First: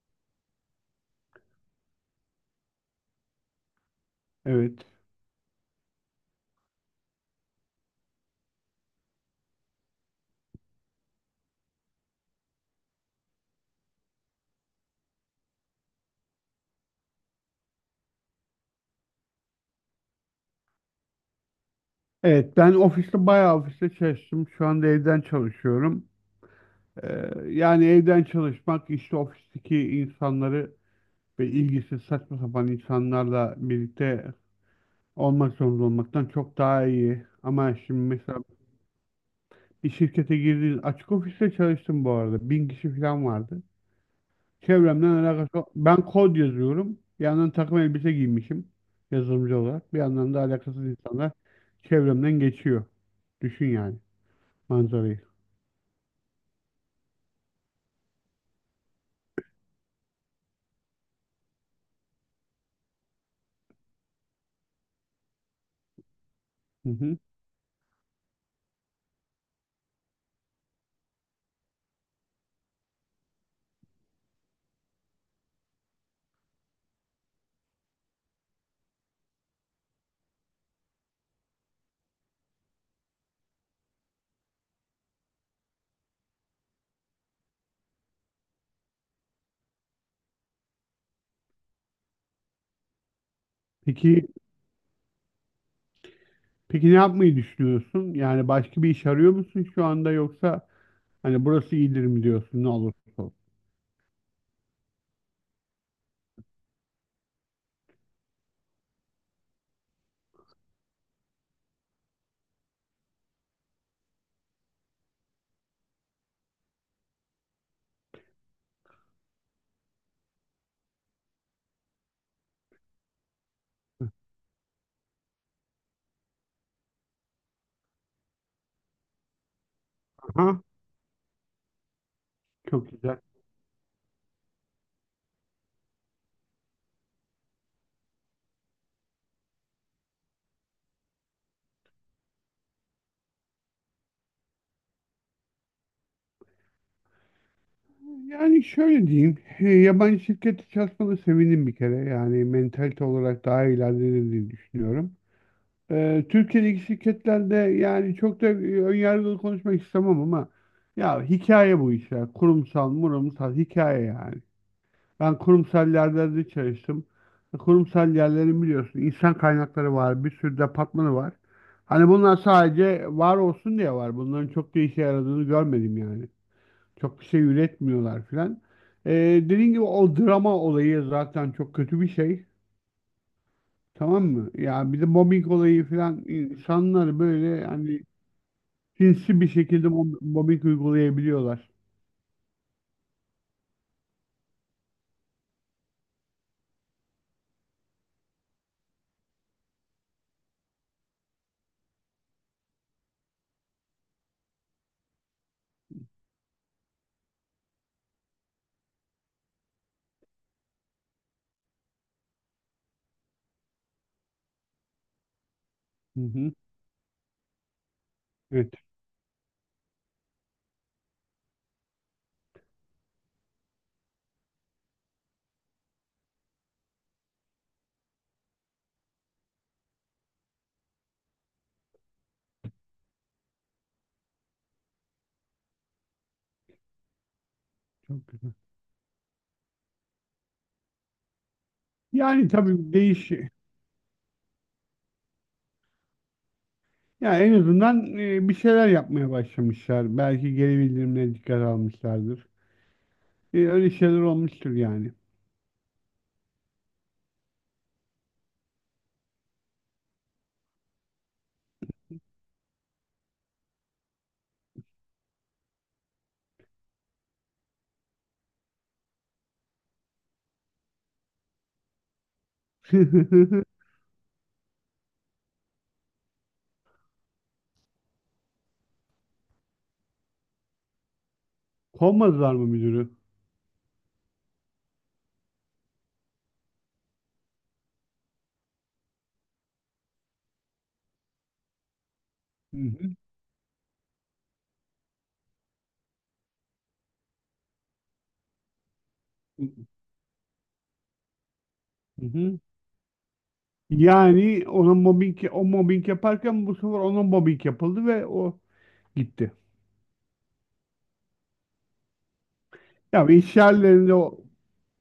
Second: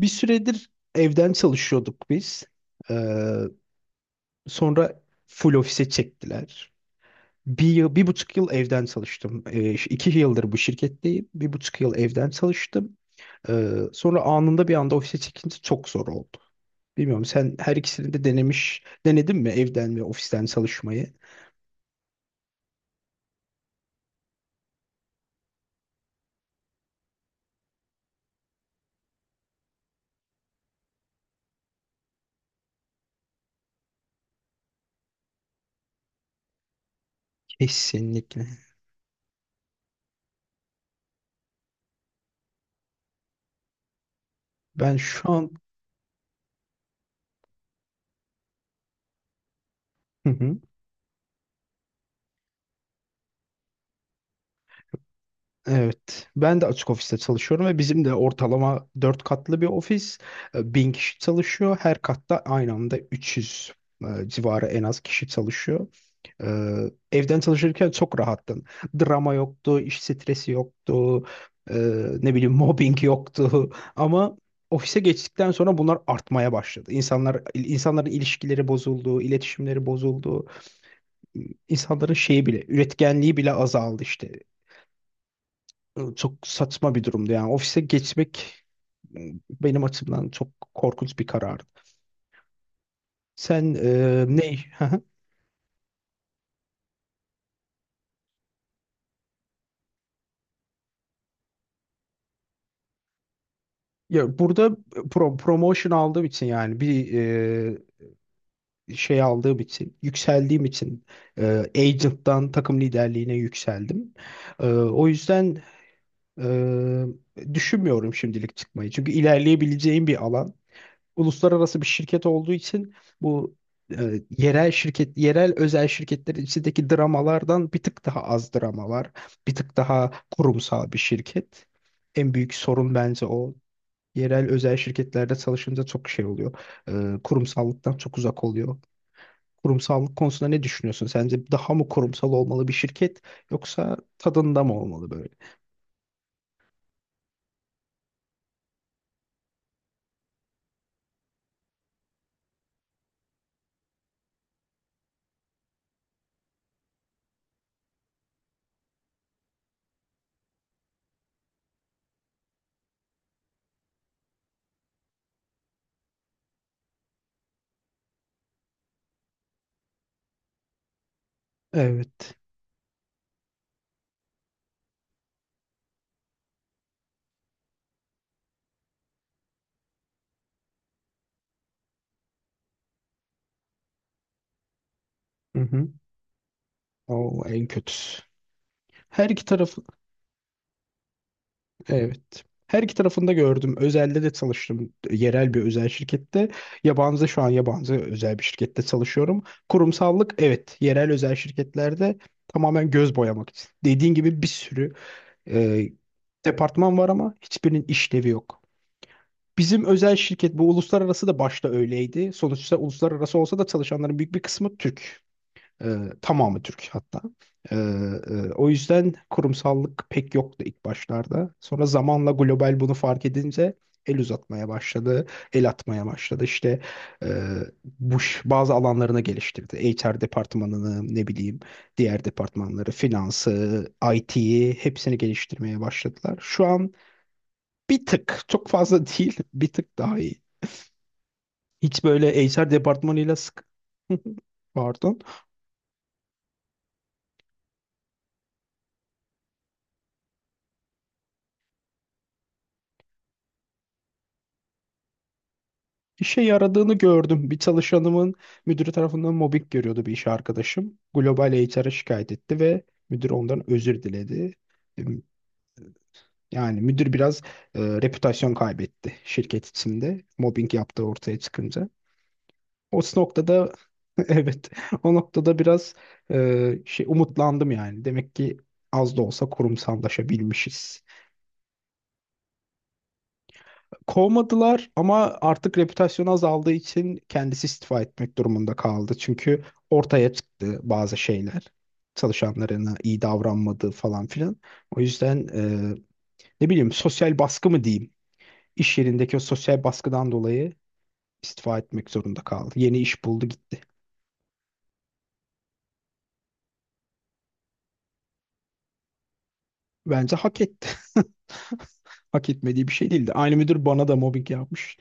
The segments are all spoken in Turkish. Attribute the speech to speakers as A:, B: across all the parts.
A: Bir süredir evden çalışıyorduk biz. Ee,
B: Evet.
A: Sonra full ofise çektiler. 1 yıl, 1,5 yıl evden çalıştım. 2 yıldır bu şirketteyim. 1,5 yıl evden çalıştım. Sonra anında bir anda ofise çekince çok zor oldu. Bilmiyorum sen her ikisini de denedin mi evden ve ofisten çalışmayı?
B: Evet Ben ofiste ofiste çalıştım. Şu anda evden çalışıyorum. Yani evden çalışmak işte ofisteki insanları ve ilgisiz saçma sapan insanlarla birlikte olmak zorunda olmaktan çok daha iyi. Ama şimdi mesela
A: Kesinlikle.
B: bir şirkete girdiğiniz açık ofiste çalıştım bu arada. Bin kişi falan vardı.
A: Ben
B: Çevremden
A: şu
B: alakası
A: an...
B: yok. Ben kod yazıyorum. Bir yandan takım elbise giymişim yazılımcı olarak. Bir yandan da alakasız insanlar çevremden geçiyor. Düşün yani manzarayı.
A: Evet. Ben de açık ofiste çalışıyorum ve bizim de ortalama 4 katlı bir ofis. 1000 kişi çalışıyor. Her katta aynı anda 300 civarı en az kişi çalışıyor. E,
B: Hı hı.
A: Evden çalışırken çok rahattım. Drama yoktu, iş stresi yoktu, e, ne bileyim mobbing yoktu. Ama ofise geçtikten sonra bunlar artmaya başladı. İnsanların ilişkileri bozuldu, iletişimleri bozuldu. İnsanların şeyi bile, üretkenliği bile azaldı işte, çok saçma bir durumdu yani ofise geçmek benim açımdan çok korkunç bir karardı. Sen
B: Peki
A: ne?
B: peki ne yapmayı düşünüyorsun? Yani başka bir iş arıyor musun şu anda yoksa hani burası iyidir mi diyorsun ne olursa olsun?
A: Ya burada promotion aldığım için, yani bir şey aldığım için, yükseldiğim için, e, agent'tan takım liderliğine yükseldim. O yüzden düşünmüyorum şimdilik çıkmayı. Çünkü ilerleyebileceğim bir alan. Uluslararası bir şirket olduğu için bu yerel özel şirketler içindeki dramalardan bir tık daha az drama var. Bir tık daha
B: Aha,
A: kurumsal bir şirket. En büyük
B: çok
A: sorun
B: güzel.
A: bence o. Yerel özel şirketlerde çalışınca çok şey oluyor. Kurumsallıktan çok uzak oluyor. Kurumsallık konusunda ne düşünüyorsun? Sence daha mı kurumsal olmalı bir şirket, yoksa tadında mı olmalı böyle?
B: Yani şöyle diyeyim, yabancı şirkette çalışmana sevindim bir kere. Yani mentalite olarak daha ilerlediğini diye düşünüyorum. Türkiye'deki şirketlerde yani çok da önyargılı konuşmak istemem ama ya hikaye bu işler. Kurumsal, murumsal hikaye yani. Ben kurumsal yerlerde çalıştım. Kurumsal yerlerin biliyorsun insan kaynakları var, bir sürü departmanı var. Hani
A: Evet.
B: bunlar sadece var olsun diye var. Bunların çok da işe yaradığını görmedim yani. Çok bir şey üretmiyorlar filan. Ee, Dediğim gibi o drama olayı zaten çok kötü bir şey. Tamam mı? Ya bir de mobbing
A: Hı
B: olayı
A: hı.
B: filan insanlar
A: O
B: böyle
A: en
B: hani
A: kötüsü. Her
B: sinsi
A: iki
B: bir
A: taraf.
B: şekilde mobbing uygulayabiliyorlar.
A: Evet. Her iki tarafında gördüm. Özelde de çalıştım. Yerel bir özel şirkette. Yabancı şu an Yabancı özel bir şirkette çalışıyorum. Kurumsallık evet. Yerel özel şirketlerde tamamen göz boyamak için. Dediğin gibi bir sürü e, departman var ama hiçbirinin işlevi yok. Bizim özel şirket, bu uluslararası da başta öyleydi. Sonuçta uluslararası olsa da çalışanların büyük bir kısmı Türk. Ee,
B: Hı hı.
A: Tamamı Türk hatta. Ee, O
B: Evet,
A: yüzden kurumsallık pek yoktu ilk başlarda. Sonra zamanla global bunu fark edince el uzatmaya başladı, el atmaya başladı. İşte e, bazı alanlarını geliştirdi. HR departmanını, ne bileyim, diğer departmanları, finansı, IT'yi hepsini geliştirmeye başladılar. Şu an bir
B: çok
A: tık,
B: güzel.
A: çok fazla değil, bir tık daha iyi. Hiç böyle
B: Yani
A: HR
B: tabii değiş.
A: departmanıyla sık... Pardon.
B: Ya en azından bir şeyler yapmaya başlamışlar. Belki geri bildirimlere dikkat almışlardır. Öyle şeyler olmuştur yani.
A: İşe yaradığını gördüm. Bir çalışanımın müdürü tarafından mobbing görüyordu bir iş arkadaşım. Global HR'a şikayet etti ve müdür ondan özür diledi. Em, Yani müdür biraz reputasyon kaybetti şirket içinde. Mobbing yaptığı ortaya çıkınca. O noktada evet, o noktada biraz şey, umutlandım yani. Demek ki az da olsa kurumsallaşabilmişiz.
B: Kovmadılar mı müdürü?
A: Kovmadılar, ama artık reputasyonu azaldığı için kendisi istifa etmek durumunda kaldı. Çünkü ortaya çıktı bazı şeyler.
B: Hı
A: Çalışanlarına
B: hı.
A: iyi davranmadığı falan filan. O yüzden ne bileyim, sosyal baskı mı diyeyim? İş yerindeki o sosyal baskıdan dolayı istifa etmek
B: Hı
A: zorunda
B: hı.
A: kaldı. Yeni iş buldu, gitti.
B: Yani ona mobbing, o mobbing yaparken bu sefer ona mobbing yapıldı ve o gitti.
A: Bence hak etti. Hak etmediği bir şey
B: Ya
A: değildi.
B: yani
A: Aynı
B: iş
A: müdür bana
B: yerlerinde
A: da
B: o.
A: mobbing yapmış.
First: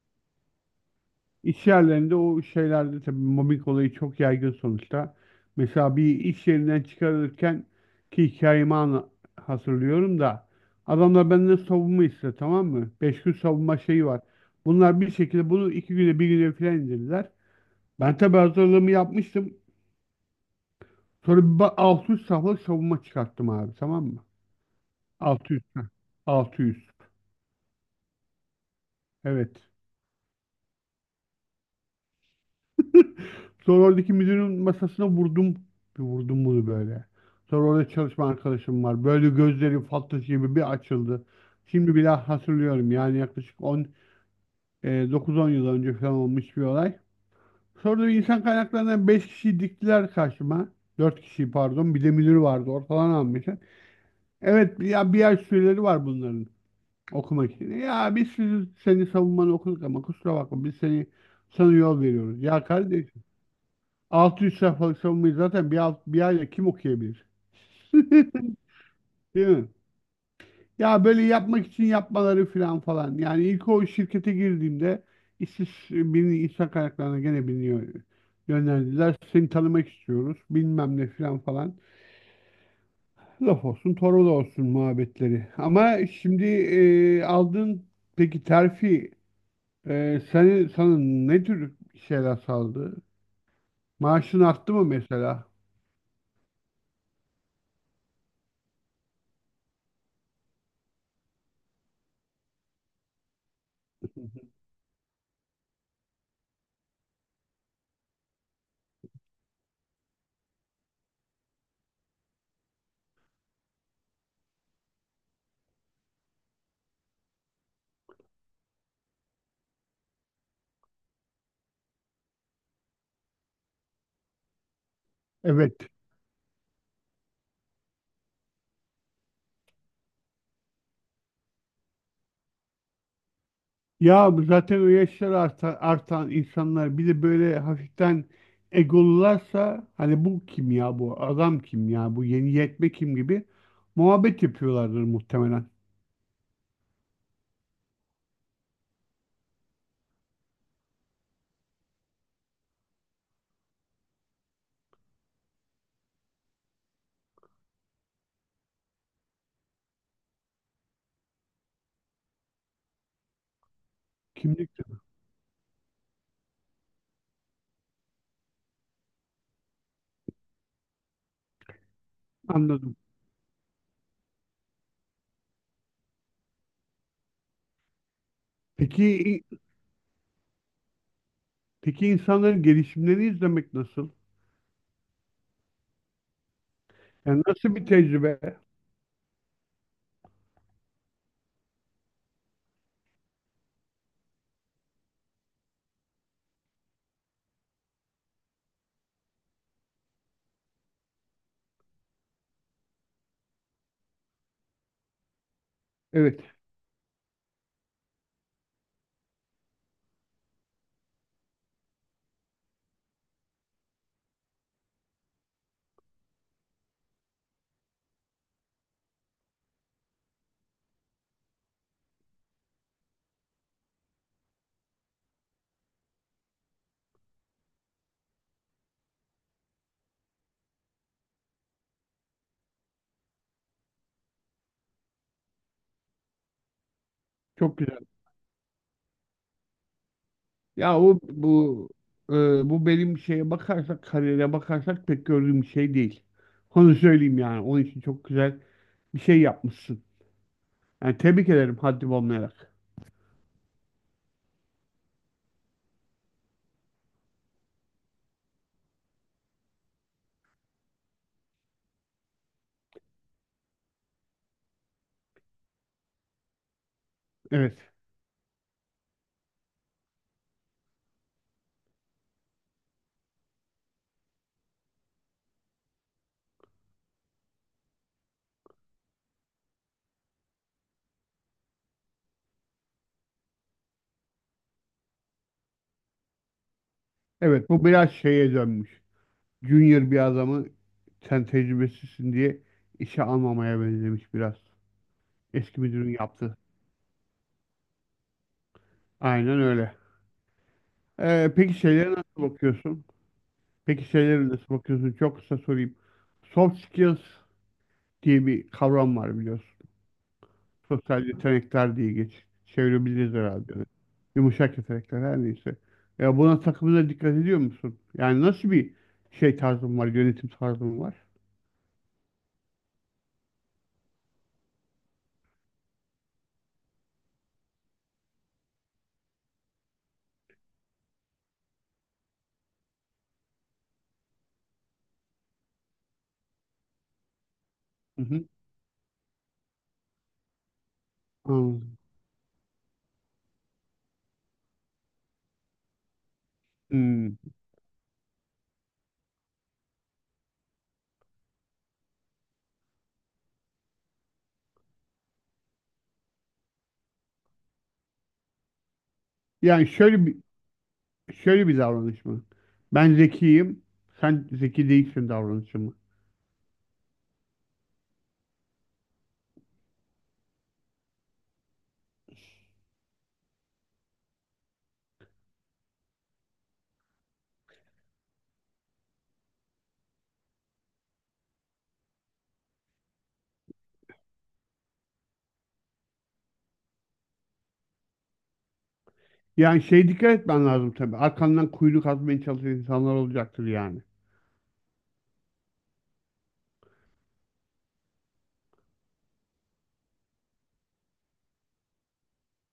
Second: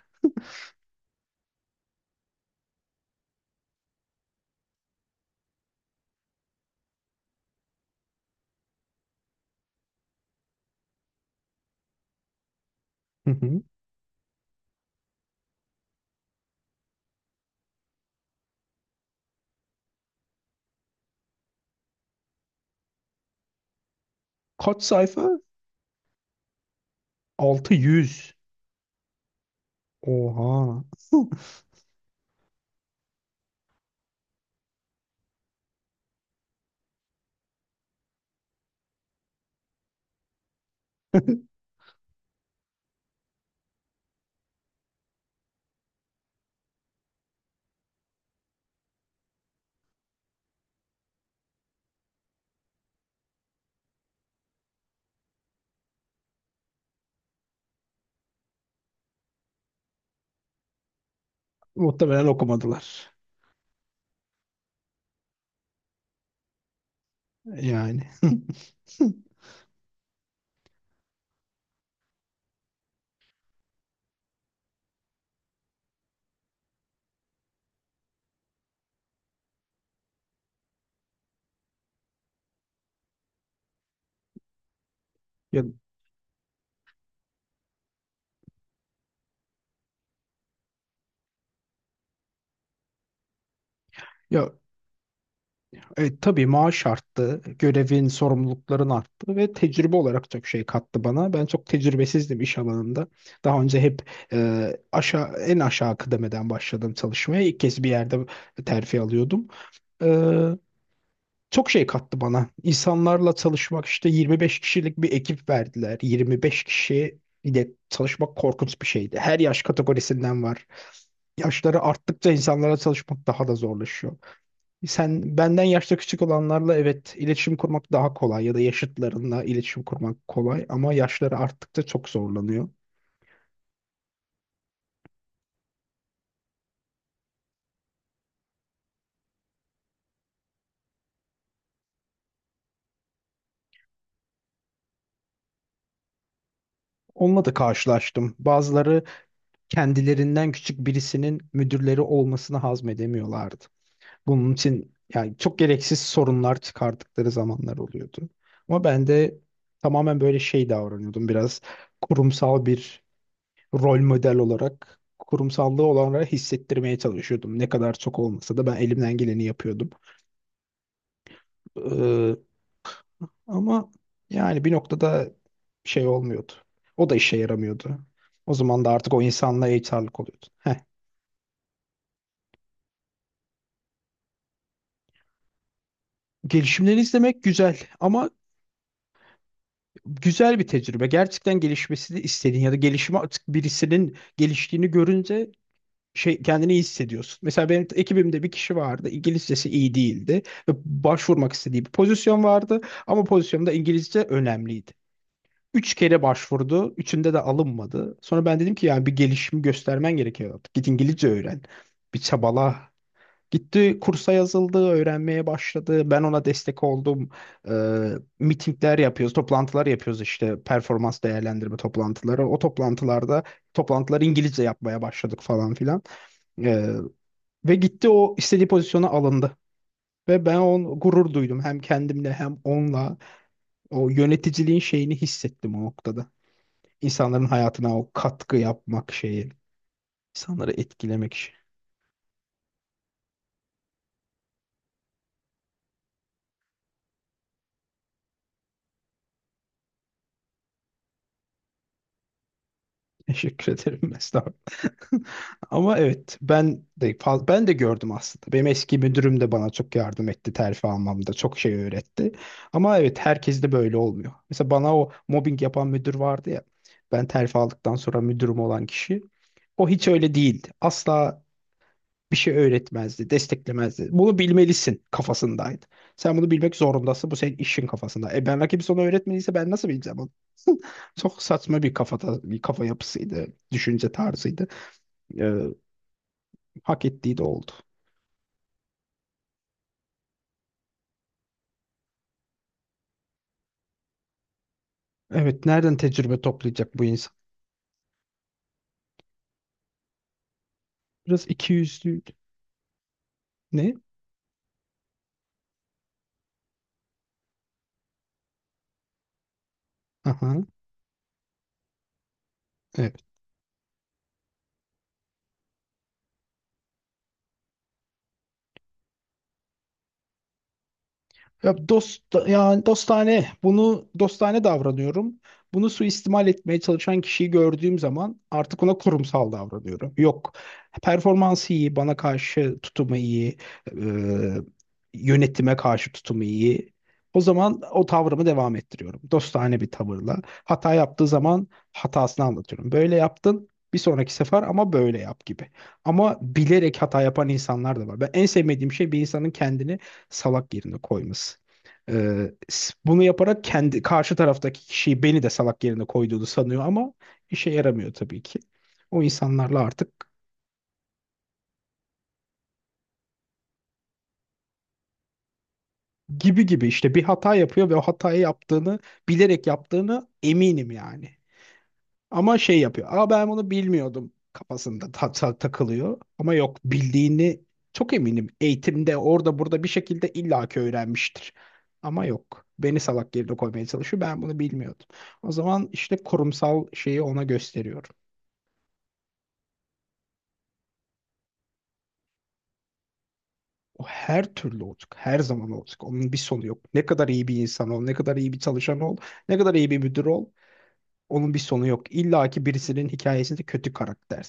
B: İş yerlerinde o şeylerde tabii mobbing olayı çok yaygın sonuçta. Mesela bir iş yerinden çıkarılırken ki hatırlıyorum da adamlar benden savunma istedi, tamam mı? Beş
A: Hı
B: gün
A: hı.
B: savunma şeyi var. Bunlar bir şekilde bunu iki güne, bir güne filan indirdiler. Ben tabii hazırlığımı yapmıştım. Sonra 600 sayfalık savunma çıkarttım abi, tamam mı?
A: Kaç sayfa?
B: 600. 600.
A: 600.
B: Evet.
A: Oha.
B: Sonra oradaki müdürün masasına vurdum. Bir vurdum bunu böyle. Sonra orada çalışma arkadaşım var. Böyle gözleri fal taşı gibi bir açıldı. Şimdi bile hatırlıyorum. Yani yaklaşık 9-10 yıl önce falan olmuş bir olay. Sonra da insan kaynaklarından 5 kişi diktiler karşıma. 4 kişi pardon. Bir de müdür vardı. Ortalan almışlar. Evet ya bir ay süreleri var bunların okumak için. Ya biz seni savunmanı okuduk ama kusura bakma biz seni sana yol
A: Muhtemelen
B: veriyoruz. Ya kardeş,
A: okumadılar.
B: 600 sayfalık savunmayı zaten bir ayda kim okuyabilir?
A: Yani.
B: Değil mi? Ya böyle yapmak için yapmaları falan falan. Yani ilk o şirkete girdiğimde işsiz birini insan kaynaklarına gene yönlendirdiler. Seni tanımak istiyoruz. Bilmem ne falan falan. Laf olsun, torba da olsun muhabbetleri.
A: Ya,
B: Ama şimdi aldığın peki terfi sana ne tür şeyler sağladı? Maaşın
A: ya
B: arttı mı mesela?
A: tabii maaş arttı, görevin, sorumlulukların arttı ve tecrübe olarak çok şey kattı bana. Ben çok tecrübesizdim iş alanında. Daha önce hep e, aşağı en aşağı kıdemeden başladım çalışmaya. İlk kez bir yerde terfi alıyordum. E, Çok şey kattı bana. İnsanlarla çalışmak, işte 25 kişilik bir ekip verdiler. 25 kişi ile çalışmak korkunç bir şeydi. Her yaş kategorisinden var. Yaşları arttıkça insanlarla çalışmak daha da zorlaşıyor. Sen benden
B: Evet.
A: yaşta küçük olanlarla evet iletişim kurmak daha kolay, ya da yaşıtlarınla iletişim kurmak kolay, ama yaşları arttıkça çok zorlanıyor.
B: Ya zaten o yaşlar artan insanlar bir de böyle hafiften egolularsa hani bu kim ya, bu adam kim ya, bu yeni yetme kim gibi muhabbet yapıyorlardır muhtemelen.
A: Onunla da karşılaştım. Bazıları kendilerinden küçük birisinin müdürleri olmasını hazmedemiyorlardı. Bunun için yani çok gereksiz sorunlar çıkardıkları zamanlar oluyordu. Ama ben de tamamen böyle şey davranıyordum, biraz kurumsal bir rol model
B: Kimlik
A: olarak kurumsallığı olanlara hissettirmeye çalışıyordum. Ne kadar çok olmasa da ben elimden geleni yapıyordum. Ee,
B: anladım.
A: Ama yani bir noktada şey olmuyordu. O da işe yaramıyordu. O zaman da artık o
B: Peki
A: insanla HR'lık oluyordu. Heh.
B: peki insanların gelişimlerini izlemek nasıl?
A: Gelişimleri izlemek
B: Yani nasıl
A: güzel
B: bir
A: ama,
B: tecrübe?
A: güzel bir tecrübe. Gerçekten gelişmesini istediğin ya da gelişimi, artık birisinin geliştiğini görünce şey, kendini iyi hissediyorsun. Mesela benim ekibimde bir kişi vardı. İngilizcesi iyi değildi ve başvurmak istediği bir pozisyon vardı, ama pozisyonda İngilizce önemliydi. 3 kere
B: Evet,
A: başvurdu. Üçünde de alınmadı. Sonra ben dedim ki yani bir gelişim göstermen gerekiyor artık. Git İngilizce öğren. Bir çabala. Gitti kursa yazıldı, öğrenmeye başladı. Ben ona destek oldum. Ee, Mitingler yapıyoruz, toplantılar yapıyoruz, işte performans değerlendirme toplantıları. O toplantılarda Toplantıları İngilizce yapmaya başladık falan filan. Ee, Ve gitti, o istediği pozisyona alındı. Ve ben on gurur duydum, hem kendimle hem onunla. O yöneticiliğin şeyini hissettim o noktada. İnsanların
B: çok
A: hayatına
B: güzel.
A: o katkı yapmak şeyi, insanları
B: Ya o
A: etkilemek işi.
B: bu e, Bu benim şeye bakarsak, kariyere bakarsak pek gördüğüm bir şey değil. Onu söyleyeyim yani. Onun için çok güzel bir şey yapmışsın. Yani tebrik ederim haddim olmayarak.
A: Teşekkür ederim Mesut abi. Ama evet, ben de gördüm aslında. Benim eski müdürüm de bana çok yardım etti terfi almamda. Çok şey öğretti. Ama evet, herkes de böyle olmuyor. Mesela bana o mobbing yapan müdür vardı ya. Ben terfi
B: Evet.
A: aldıktan sonra müdürüm olan kişi. O hiç öyle değildi. Asla bir şey öğretmezdi, desteklemezdi. Bunu bilmelisin kafasındaydı. Sen bunu bilmek zorundasın. Bu senin işin kafasında. E ben rakip, sana öğretmediyse ben nasıl bileceğim onu? Çok saçma bir kafada, bir kafa yapısıydı, düşünce tarzıydı. Hak ettiği de
B: Evet,
A: oldu.
B: bu biraz şeye dönmüş. Junior bir adamı sen tecrübesizsin diye işe almamaya benzemiş biraz.
A: Evet,
B: Eski
A: nereden
B: müdürün
A: tecrübe
B: yaptı.
A: toplayacak bu insan?
B: Aynen öyle.
A: Biraz
B: Peki şeylere
A: ikiyüzlüydü.
B: nasıl bakıyorsun?
A: Ne?
B: Peki şeylere nasıl bakıyorsun? Çok kısa sorayım. Soft skills diye bir kavram var biliyorsun.
A: Aha,
B: Sosyal yetenekler diye
A: evet.
B: çevirebiliriz herhalde. Yumuşak yetenekler her neyse. Ya buna takımına dikkat ediyor musun? Yani nasıl bir şey tarzın var, yönetim tarzın var?
A: Dostane, bunu dostane davranıyorum. Bunu suistimal etmeye çalışan kişiyi gördüğüm zaman artık ona kurumsal davranıyorum. Yok. Performansı iyi, bana karşı tutumu iyi, e, yönetime karşı tutumu iyi. O zaman o
B: Hı hı.
A: tavrımı devam ettiriyorum. Dostane bir tavırla. Hata yaptığı zaman
B: Anladım.
A: hatasını anlatıyorum. Böyle yaptın, bir sonraki sefer ama böyle yap gibi. Ama bilerek hata
B: Hmm.
A: yapan insanlar da var. Ben en sevmediğim şey, bir insanın kendini salak yerine koyması. Bunu yaparak karşı taraftaki kişiyi, beni de salak yerine koyduğunu sanıyor, ama işe yaramıyor tabii ki. O insanlarla
B: Yani şöyle
A: artık
B: bir Şöyle bir davranış mı? Ben zekiyim, sen zeki değilsin davranışı mı?
A: gibi gibi işte bir hata yapıyor ve o hatayı bilerek yaptığını eminim yani. Ama şey yapıyor. Aa, ben bunu bilmiyordum kafasında takılıyor. Ama yok, bildiğini çok eminim. Eğitimde, orada burada bir şekilde illaki öğrenmiştir. Ama yok. Beni salak yerine koymaya çalışıyor. Ben bunu bilmiyordum. O zaman işte kurumsal şeyi ona gösteriyorum.
B: Yani şey dikkat etmen lazım tabii. Arkandan kuyunu kazmaya çalışan insanlar olacaktır yani.
A: O her türlü olacak. Her zaman olacak. Onun bir sonu yok. Ne kadar iyi bir insan ol, ne kadar iyi bir çalışan ol, ne kadar iyi bir müdür ol. Onun bir sonu yok. İlla ki birisinin hikayesinde kötü karakter.